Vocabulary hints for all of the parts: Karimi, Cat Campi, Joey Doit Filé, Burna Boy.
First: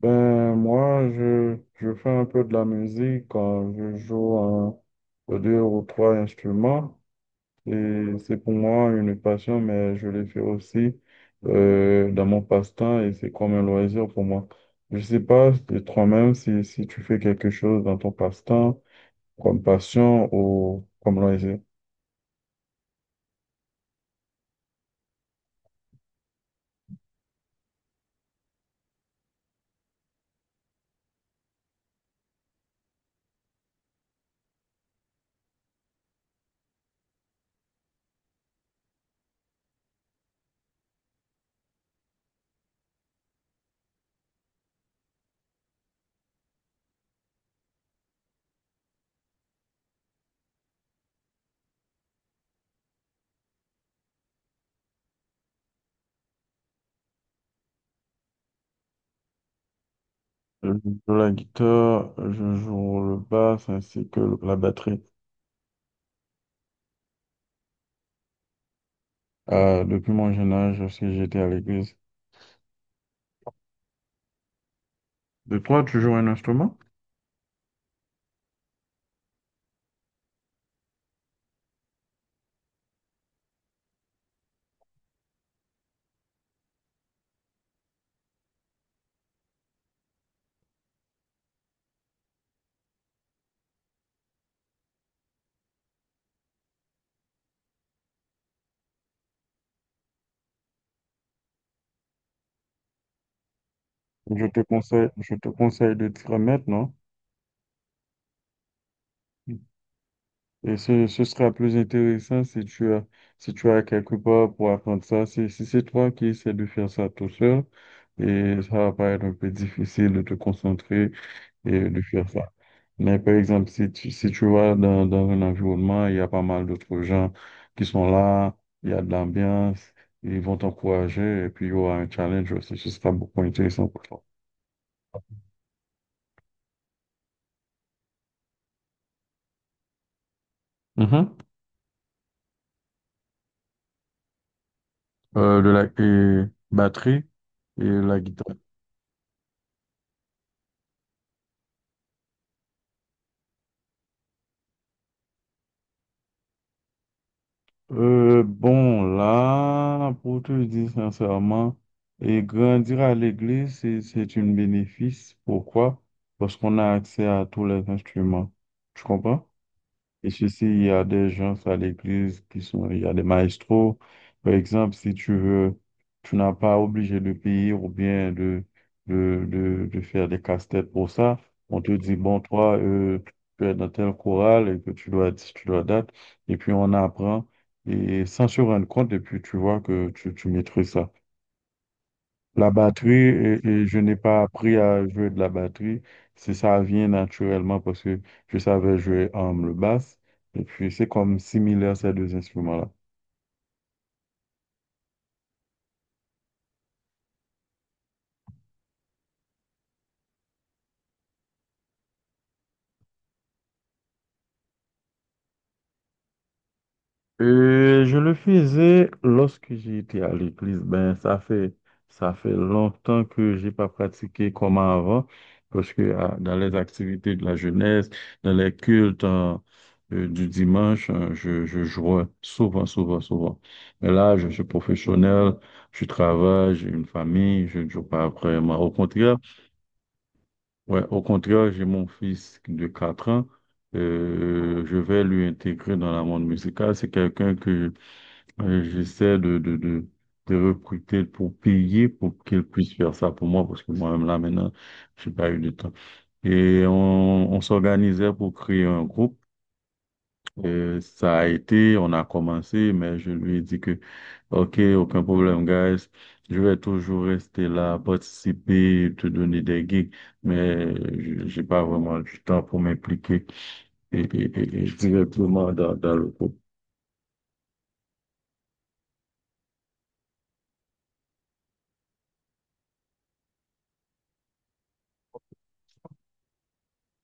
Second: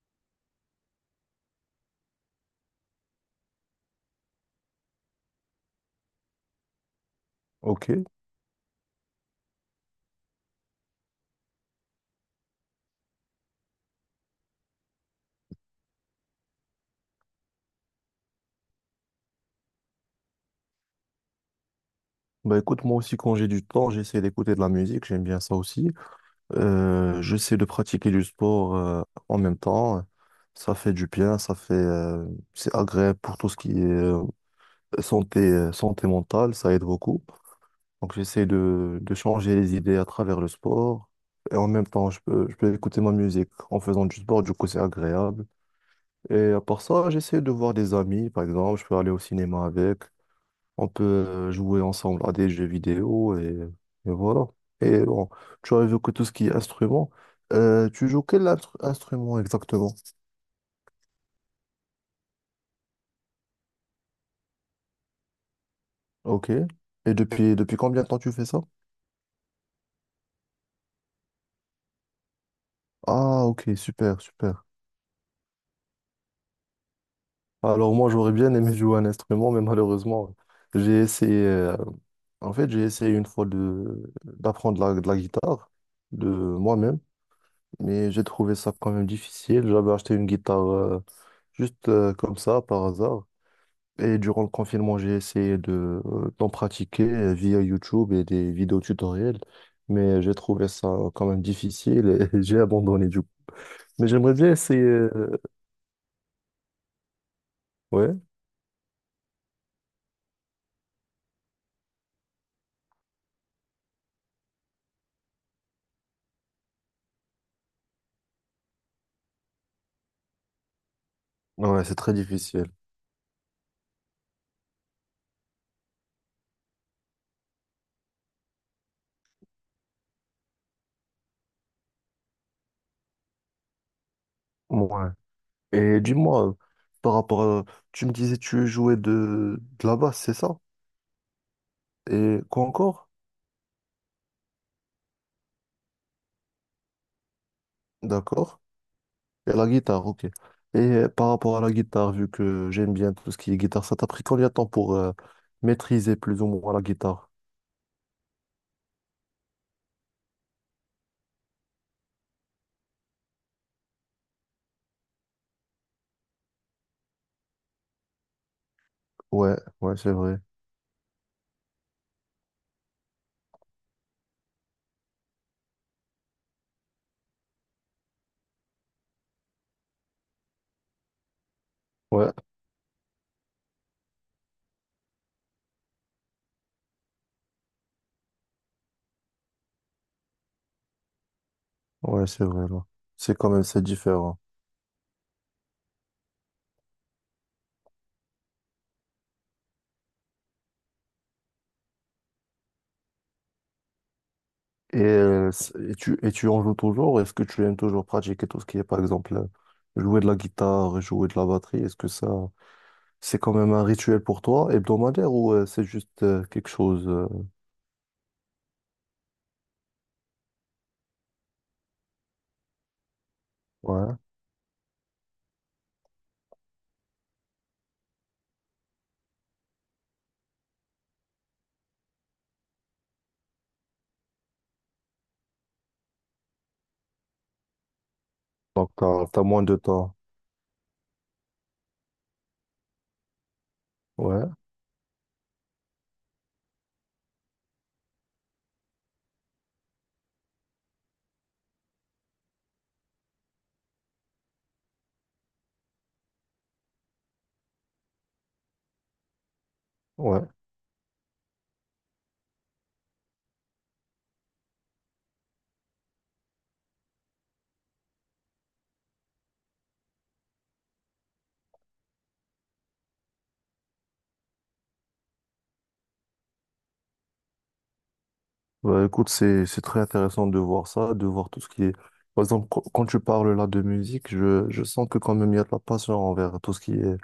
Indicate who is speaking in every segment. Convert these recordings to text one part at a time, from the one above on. Speaker 1: Ben, moi, je fais un peu de la musique quand je joue un, deux ou trois instruments. Et
Speaker 2: Ok.
Speaker 1: c'est pour moi une passion, mais je le fais aussi dans mon passe-temps et c'est comme un loisir pour moi. Je sais pas de toi-même si tu fais quelque chose dans ton passe-temps, comme passion ou comme loisir.
Speaker 2: Bah écoute, moi aussi quand j'ai du temps, j'essaie d'écouter de la musique, j'aime bien ça aussi. J'essaie de pratiquer du sport en même temps. Ça fait du bien, ça fait c'est agréable pour tout ce qui est santé, santé mentale, ça aide beaucoup. Donc j'essaie de changer les idées à travers le sport. Et en même temps, je peux écouter ma musique en faisant du sport, du coup c'est agréable. Et à part ça, j'essaie de voir des amis, par exemple, je peux aller au cinéma avec. On peut jouer ensemble à des jeux vidéo et voilà. Et bon, tu as évoqué tout ce qui est instrument. Tu joues quel instrument exactement?
Speaker 1: Je joue la guitare, je joue le basse ainsi que la batterie.
Speaker 2: Ok. Et depuis combien de temps tu fais ça?
Speaker 1: Depuis mon jeune âge, lorsque j'étais à l'église.
Speaker 2: Ah, ok, super, super.
Speaker 1: De toi, tu joues un instrument?
Speaker 2: Alors moi, j'aurais bien aimé jouer un instrument, mais malheureusement, j'ai essayé... en fait, j'ai essayé une fois de d'apprendre de la guitare de moi-même, mais j'ai trouvé ça quand même difficile. J'avais acheté une guitare juste comme ça, par hasard. Et durant le confinement, j'ai essayé de d'en pratiquer via YouTube et des vidéos tutoriels, mais j'ai trouvé ça quand même difficile et j'ai abandonné du coup. Mais j'aimerais
Speaker 1: Je
Speaker 2: bien
Speaker 1: te
Speaker 2: essayer.
Speaker 1: conseille, je
Speaker 2: euh,
Speaker 1: te conseille de t'y remettre, non?
Speaker 2: Ouais,
Speaker 1: Et ce sera plus intéressant si tu as, quelque part pour apprendre ça. Si c'est toi qui essaies de faire ça tout seul, et ça va paraître un peu difficile de te concentrer
Speaker 2: ouais,
Speaker 1: et
Speaker 2: c'est
Speaker 1: de
Speaker 2: très
Speaker 1: faire ça.
Speaker 2: difficile.
Speaker 1: Mais par exemple, si tu, vas dans un environnement, il y a pas mal d'autres gens qui sont là, il y a de l'ambiance, ils vont t'encourager et puis il y aura un challenge aussi. Ce sera beaucoup intéressant pour toi.
Speaker 2: Ouais. Et dis-moi, par rapport à... Tu me disais tu jouais de la basse, c'est ça?
Speaker 1: Mhm.
Speaker 2: Et quoi encore?
Speaker 1: Le lac et batterie et la guitare.
Speaker 2: D'accord. Et la guitare, ok. Et par rapport à la guitare, vu que j'aime bien tout ce qui est guitare, ça t'a pris combien de temps pour maîtriser plus ou moins la guitare?
Speaker 1: Bon, là, pour te dire sincèrement, et grandir à l'église, c'est un bénéfice. Pourquoi? Parce qu'on a accès à tous les instruments. Tu comprends?
Speaker 2: Ouais, ouais, c'est
Speaker 1: Et
Speaker 2: vrai.
Speaker 1: ceci il y a des gens à l'église qui sont, il y a des maestros. Par exemple, si tu veux, tu n'as pas obligé de payer ou bien de faire des casse-têtes pour ça. On te dit,
Speaker 2: Ouais,
Speaker 1: bon, toi, tu es dans tel chorale et que tu dois date. Et puis, on apprend et sans se rendre compte. Et puis, tu vois que tu maîtrises ça.
Speaker 2: ouais, c'est vrai,
Speaker 1: La
Speaker 2: là.
Speaker 1: batterie,
Speaker 2: C'est quand même,
Speaker 1: et,
Speaker 2: c'est
Speaker 1: et je n'ai
Speaker 2: différent.
Speaker 1: pas appris à jouer de la batterie. C'est ça vient naturellement parce que je savais jouer le basse. Et puis, c'est comme similaire ces deux instruments-là.
Speaker 2: Et tu en joues toujours? Est-ce que tu aimes toujours pratiquer tout ce qui est, par exemple, jouer de la guitare, jouer de la batterie? Est-ce que ça, c'est quand même un rituel pour toi, hebdomadaire, ou c'est juste quelque chose,
Speaker 1: Je le faisais lorsque j'étais à l'église. Ben, ça fait longtemps que j'ai pas
Speaker 2: ouais.
Speaker 1: pratiqué comme avant, parce que ah, dans les activités de la jeunesse, dans les cultes hein, du dimanche, hein, je jouais souvent, souvent, souvent. Mais là, je suis professionnel, je travaille, j'ai une famille, je ne joue pas vraiment. Au
Speaker 2: Donc,
Speaker 1: contraire,
Speaker 2: t'as moins de temps.
Speaker 1: ouais, au contraire, j'ai mon fils de 4 ans.
Speaker 2: Ouais,
Speaker 1: Je vais lui intégrer dans la monde musicale. C'est quelqu'un que j'essaie de recruter pour payer pour qu'ils puissent faire ça pour moi parce que moi-même là maintenant, j'ai pas eu de temps. Et on s'organisait pour créer un groupe.
Speaker 2: ouais.
Speaker 1: Ça a été, on a commencé, mais je lui ai dit que, OK, aucun problème, guys. Je vais toujours rester là, participer, te donner des gigs, mais j'ai pas vraiment du temps pour m'impliquer et directement dans, le groupe.
Speaker 2: Bah, écoute, c'est très intéressant de voir ça, de voir tout ce qui est, par exemple, quand tu parles là de musique, je sens que quand même il y a de la passion envers tout ce qui est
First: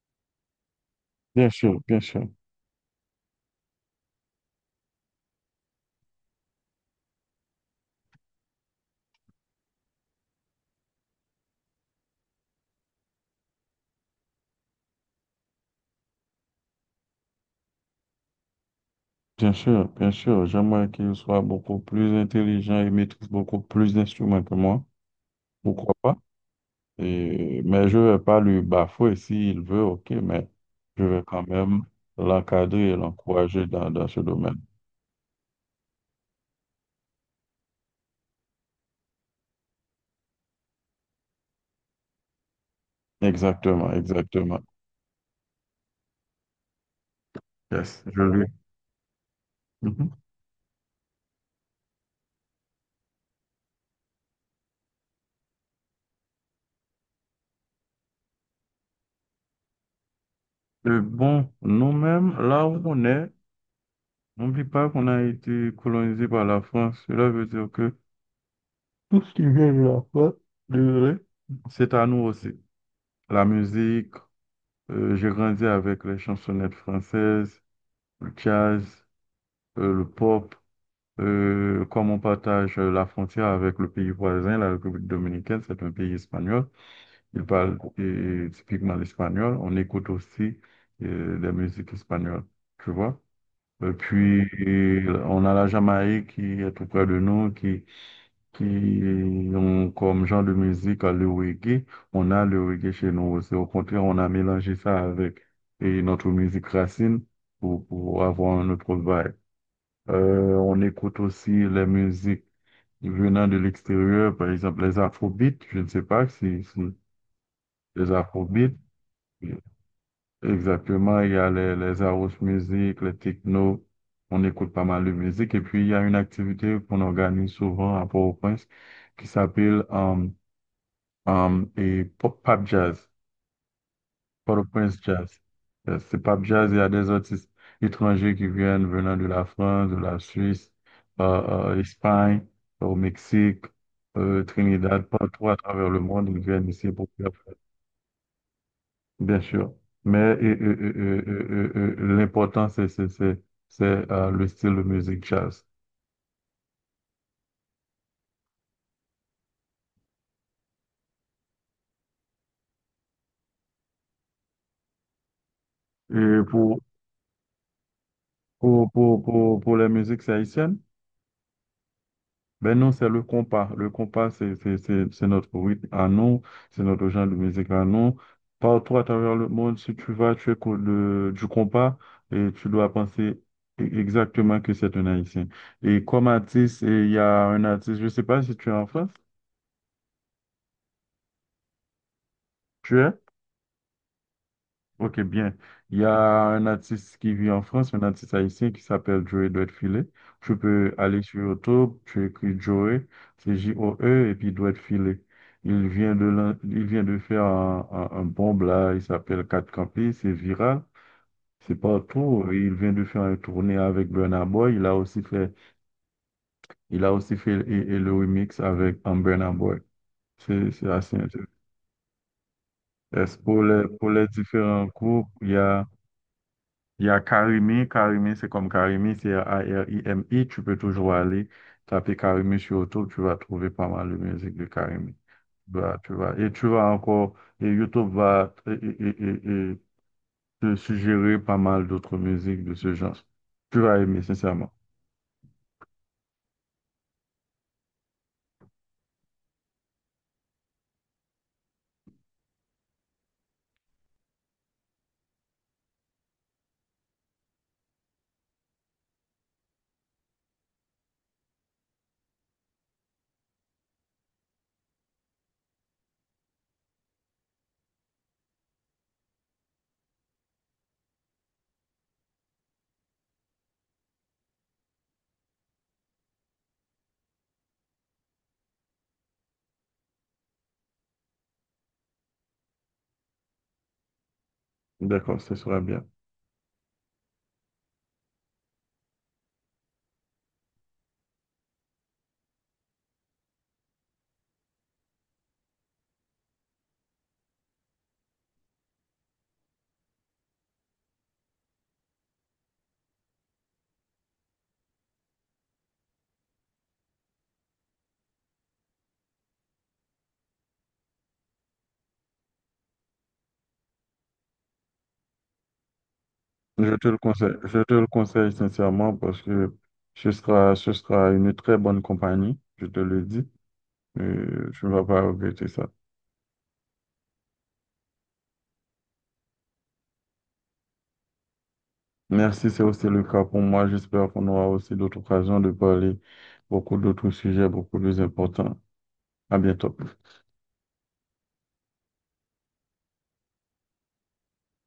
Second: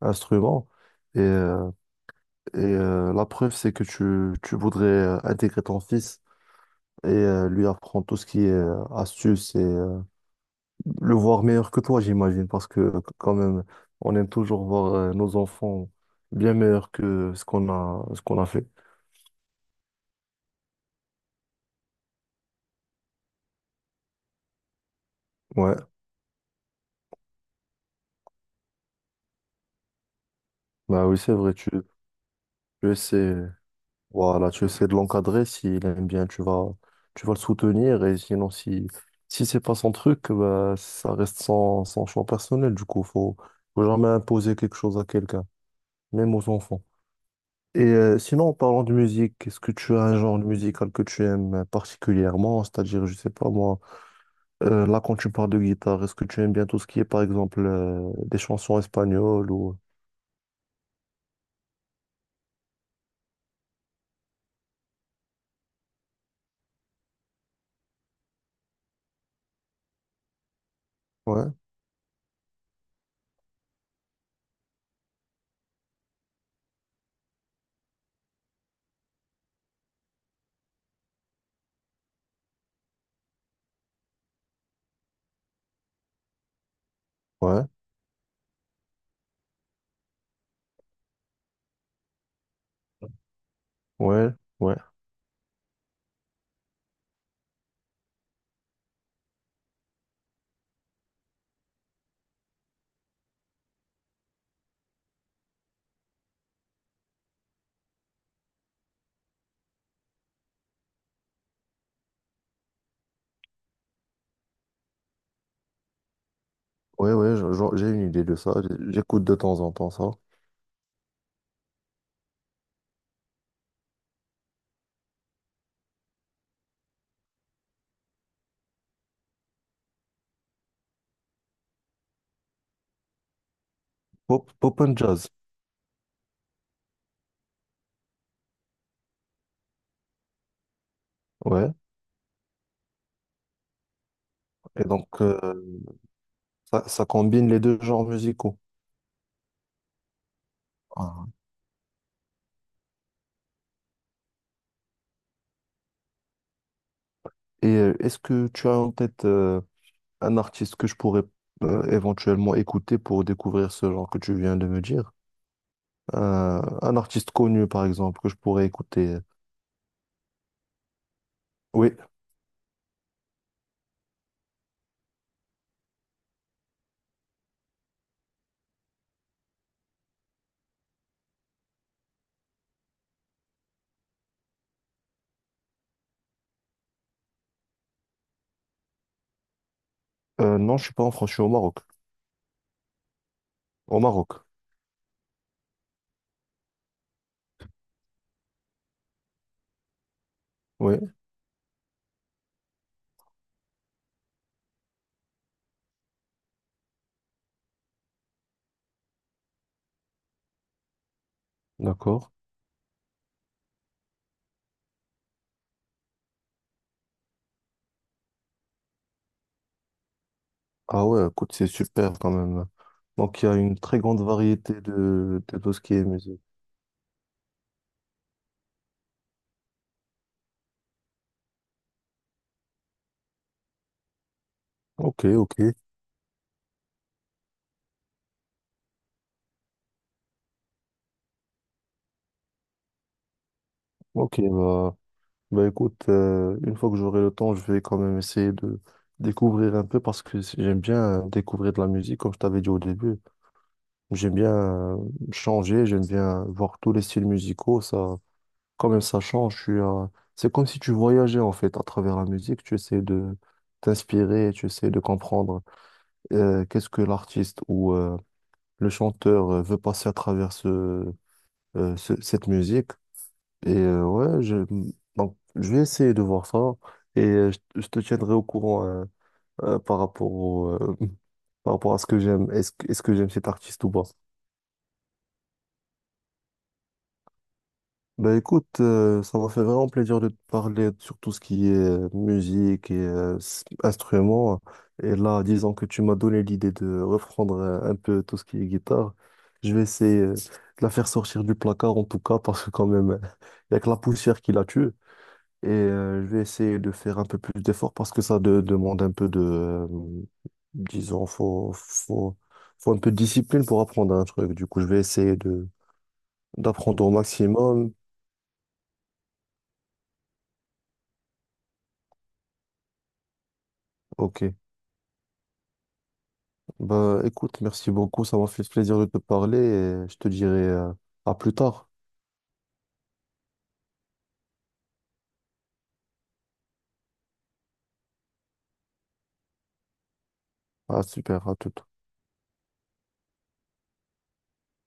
Speaker 2: instrument. Et,
Speaker 1: Bien
Speaker 2: euh,
Speaker 1: sûr, bien sûr.
Speaker 2: et la preuve, c'est que tu voudrais intégrer ton fils et lui apprendre tout ce qui est astuce et le voir meilleur que toi, j'imagine, parce que quand même, on aime toujours voir nos enfants bien meilleurs que ce qu'on a fait.
Speaker 1: Bien sûr, bien sûr, j'aimerais qu'il soit beaucoup plus intelligent et maîtrise beaucoup plus d'instruments que moi.
Speaker 2: Ouais,
Speaker 1: Pourquoi pas? Mais je vais pas lui bafouer s'il veut, ok, mais je
Speaker 2: bah oui,
Speaker 1: vais
Speaker 2: c'est
Speaker 1: quand
Speaker 2: vrai, tu,
Speaker 1: même l'encadrer
Speaker 2: tu
Speaker 1: et
Speaker 2: essaies.
Speaker 1: l'encourager dans ce
Speaker 2: Voilà,
Speaker 1: domaine.
Speaker 2: tu essaies de l'encadrer, s'il aime bien, tu vas le soutenir, et sinon, si, si c'est pas son truc, bah, ça reste son, son choix personnel, du coup, faut, faut
Speaker 1: Exactement,
Speaker 2: jamais imposer
Speaker 1: exactement.
Speaker 2: quelque chose à quelqu'un, même aux enfants. Et
Speaker 1: Yes, je lui.
Speaker 2: sinon, en parlant de musique, est-ce que tu as
Speaker 1: Mhm.
Speaker 2: un genre de musical que tu aimes particulièrement? C'est-à-dire, je sais pas moi, là, quand tu parles de guitare, est-ce que tu aimes bien tout ce qui est, par exemple, des chansons espagnoles ou...
Speaker 1: Bon, nous-mêmes, là où on est, n'oublie pas qu'on a été colonisé par la France. Cela veut dire que tout ce qui vient de la France, désolé,
Speaker 2: Ouais,
Speaker 1: c'est à nous aussi. La musique. J'ai grandi avec les chansonnettes françaises, le jazz, le pop. Comme on partage la frontière avec le pays voisin, la République dominicaine, c'est un pays espagnol. Il
Speaker 2: ouais,
Speaker 1: parle typiquement l'espagnol. On écoute aussi des musiques espagnoles, tu vois. Et
Speaker 2: ouais, ouais,
Speaker 1: puis, on a la Jamaïque qui est tout près de nous, qui ont comme genre de musique le reggae. On a le reggae chez nous aussi. Au contraire, on a mélangé ça avec et notre musique racine pour avoir un autre vibe. On écoute aussi les musiques venant de l'extérieur, par exemple les afrobeats. Je ne sais pas si
Speaker 2: ouais, ouais, j'ai une
Speaker 1: les
Speaker 2: idée de ça,
Speaker 1: afrobeats.
Speaker 2: j'écoute de temps en temps ça.
Speaker 1: Exactement, il y a les house music, les techno. On écoute pas mal de musique. Et puis, il y a une activité qu'on organise souvent à Port-au-Prince qui s'appelle et pop, pop jazz,
Speaker 2: Pop, pop and
Speaker 1: Port-au-Prince
Speaker 2: jazz,
Speaker 1: jazz. C'est pop jazz, il y a des artistes étrangers qui viennent venant de la France, de la Suisse,
Speaker 2: ouais.
Speaker 1: Espagne, au Mexique,
Speaker 2: Et
Speaker 1: Trinidad,
Speaker 2: donc,
Speaker 1: partout à travers le monde, ils viennent
Speaker 2: ça,
Speaker 1: ici
Speaker 2: ça
Speaker 1: pour faire,
Speaker 2: combine les deux genres musicaux.
Speaker 1: bien sûr. Mais
Speaker 2: Ah.
Speaker 1: l'important, c'est le style de musique jazz.
Speaker 2: Et est-ce que tu as en tête un artiste que je pourrais éventuellement écouter pour découvrir ce genre que tu viens de me dire?
Speaker 1: Et pour,
Speaker 2: Un artiste connu, par exemple, que je pourrais
Speaker 1: pour,
Speaker 2: écouter.
Speaker 1: pour, pour, pour les musiques haïtiennes,
Speaker 2: Oui.
Speaker 1: ben non, c'est le compas. Le compas, c'est notre rythme à nous, c'est notre genre de musique à nous. Partout à travers le monde, si tu vas, tu écoutes du compas et tu dois penser exactement que c'est un Haïtien. Et comme artiste, et il y a un artiste, je ne sais pas si tu es en France,
Speaker 2: Non, je suis pas en France, je suis au Maroc.
Speaker 1: tu es?
Speaker 2: Au Maroc,
Speaker 1: Ok, bien. Il y a un artiste qui vit en France, un artiste haïtien qui s'appelle Joey Doit Filé. Tu peux
Speaker 2: oui,
Speaker 1: aller sur YouTube, tu écris Joey, c'est Joe, et puis Doit Filé. Il vient de faire un bombe là, il s'appelle Cat Campi, c'est viral, c'est
Speaker 2: d'accord.
Speaker 1: partout. Et il vient de faire une tournée avec Burna Boy, il a aussi fait et le remix avec un Burna Boy. C'est
Speaker 2: Ah
Speaker 1: assez
Speaker 2: ouais,
Speaker 1: intéressant.
Speaker 2: écoute, c'est super quand même.
Speaker 1: Est-ce
Speaker 2: Donc, il y a
Speaker 1: Pour
Speaker 2: une
Speaker 1: les,
Speaker 2: très
Speaker 1: pour
Speaker 2: grande
Speaker 1: les
Speaker 2: variété
Speaker 1: différents groupes, il y
Speaker 2: de tout ce
Speaker 1: a.
Speaker 2: qui est musique.
Speaker 1: Il y a Karimi, c'est comme Karimi, c'est A-R-I-M-I. Tu peux toujours aller taper Karimi sur YouTube, tu vas trouver pas mal de musique de Karimi.
Speaker 2: Ok, ok,
Speaker 1: Bah, tu vas, et tu vas encore, et YouTube va et te suggérer pas mal d'autres musiques de ce genre. Tu vas aimer,
Speaker 2: ok,
Speaker 1: sincèrement.
Speaker 2: bah. Bah écoute, une fois que j'aurai le temps, je vais quand même essayer de découvrir un peu parce que j'aime bien découvrir de la musique, comme je t'avais dit au début. J'aime bien changer, j'aime bien voir tous les styles musicaux. Ça, quand même, ça change. Je suis, c'est comme si tu voyageais en fait à travers la musique. Tu essaies de t'inspirer, tu essaies de comprendre qu'est-ce que l'artiste ou le chanteur veut passer à travers cette musique. Ouais, je... Donc, je vais essayer de voir ça et je te tiendrai au courant par rapport par rapport à ce que j'aime. Est-ce que j'aime cet artiste ou pas?
Speaker 1: D'accord, ce sera bien.
Speaker 2: Ben écoute, ça m'a fait vraiment plaisir de te parler sur tout ce qui est musique et instruments. Et là, disons que tu m'as donné l'idée de reprendre un peu tout ce qui est guitare. Je vais essayer de la faire sortir du placard en tout cas, parce que quand même, il n'y a que la poussière qui la tue. Et je vais essayer de faire un peu plus d'efforts parce que ça demande un peu disons, faut un peu de discipline pour apprendre un truc. Du coup, je vais essayer de
Speaker 1: Je
Speaker 2: d'apprendre
Speaker 1: te
Speaker 2: au
Speaker 1: le conseille, je
Speaker 2: maximum.
Speaker 1: te le conseille sincèrement parce que ce sera une très bonne compagnie, je te le dis.
Speaker 2: Ok.
Speaker 1: Tu ne vas pas regretter ça.
Speaker 2: Bah, écoute, merci beaucoup. Ça m'a fait plaisir de te parler et je te dirai à plus tard.
Speaker 1: Merci, c'est aussi le cas pour moi. J'espère qu'on aura aussi d'autres occasions de parler beaucoup d'autres sujets beaucoup plus importants. À bientôt.
Speaker 2: Ah, super, à tout.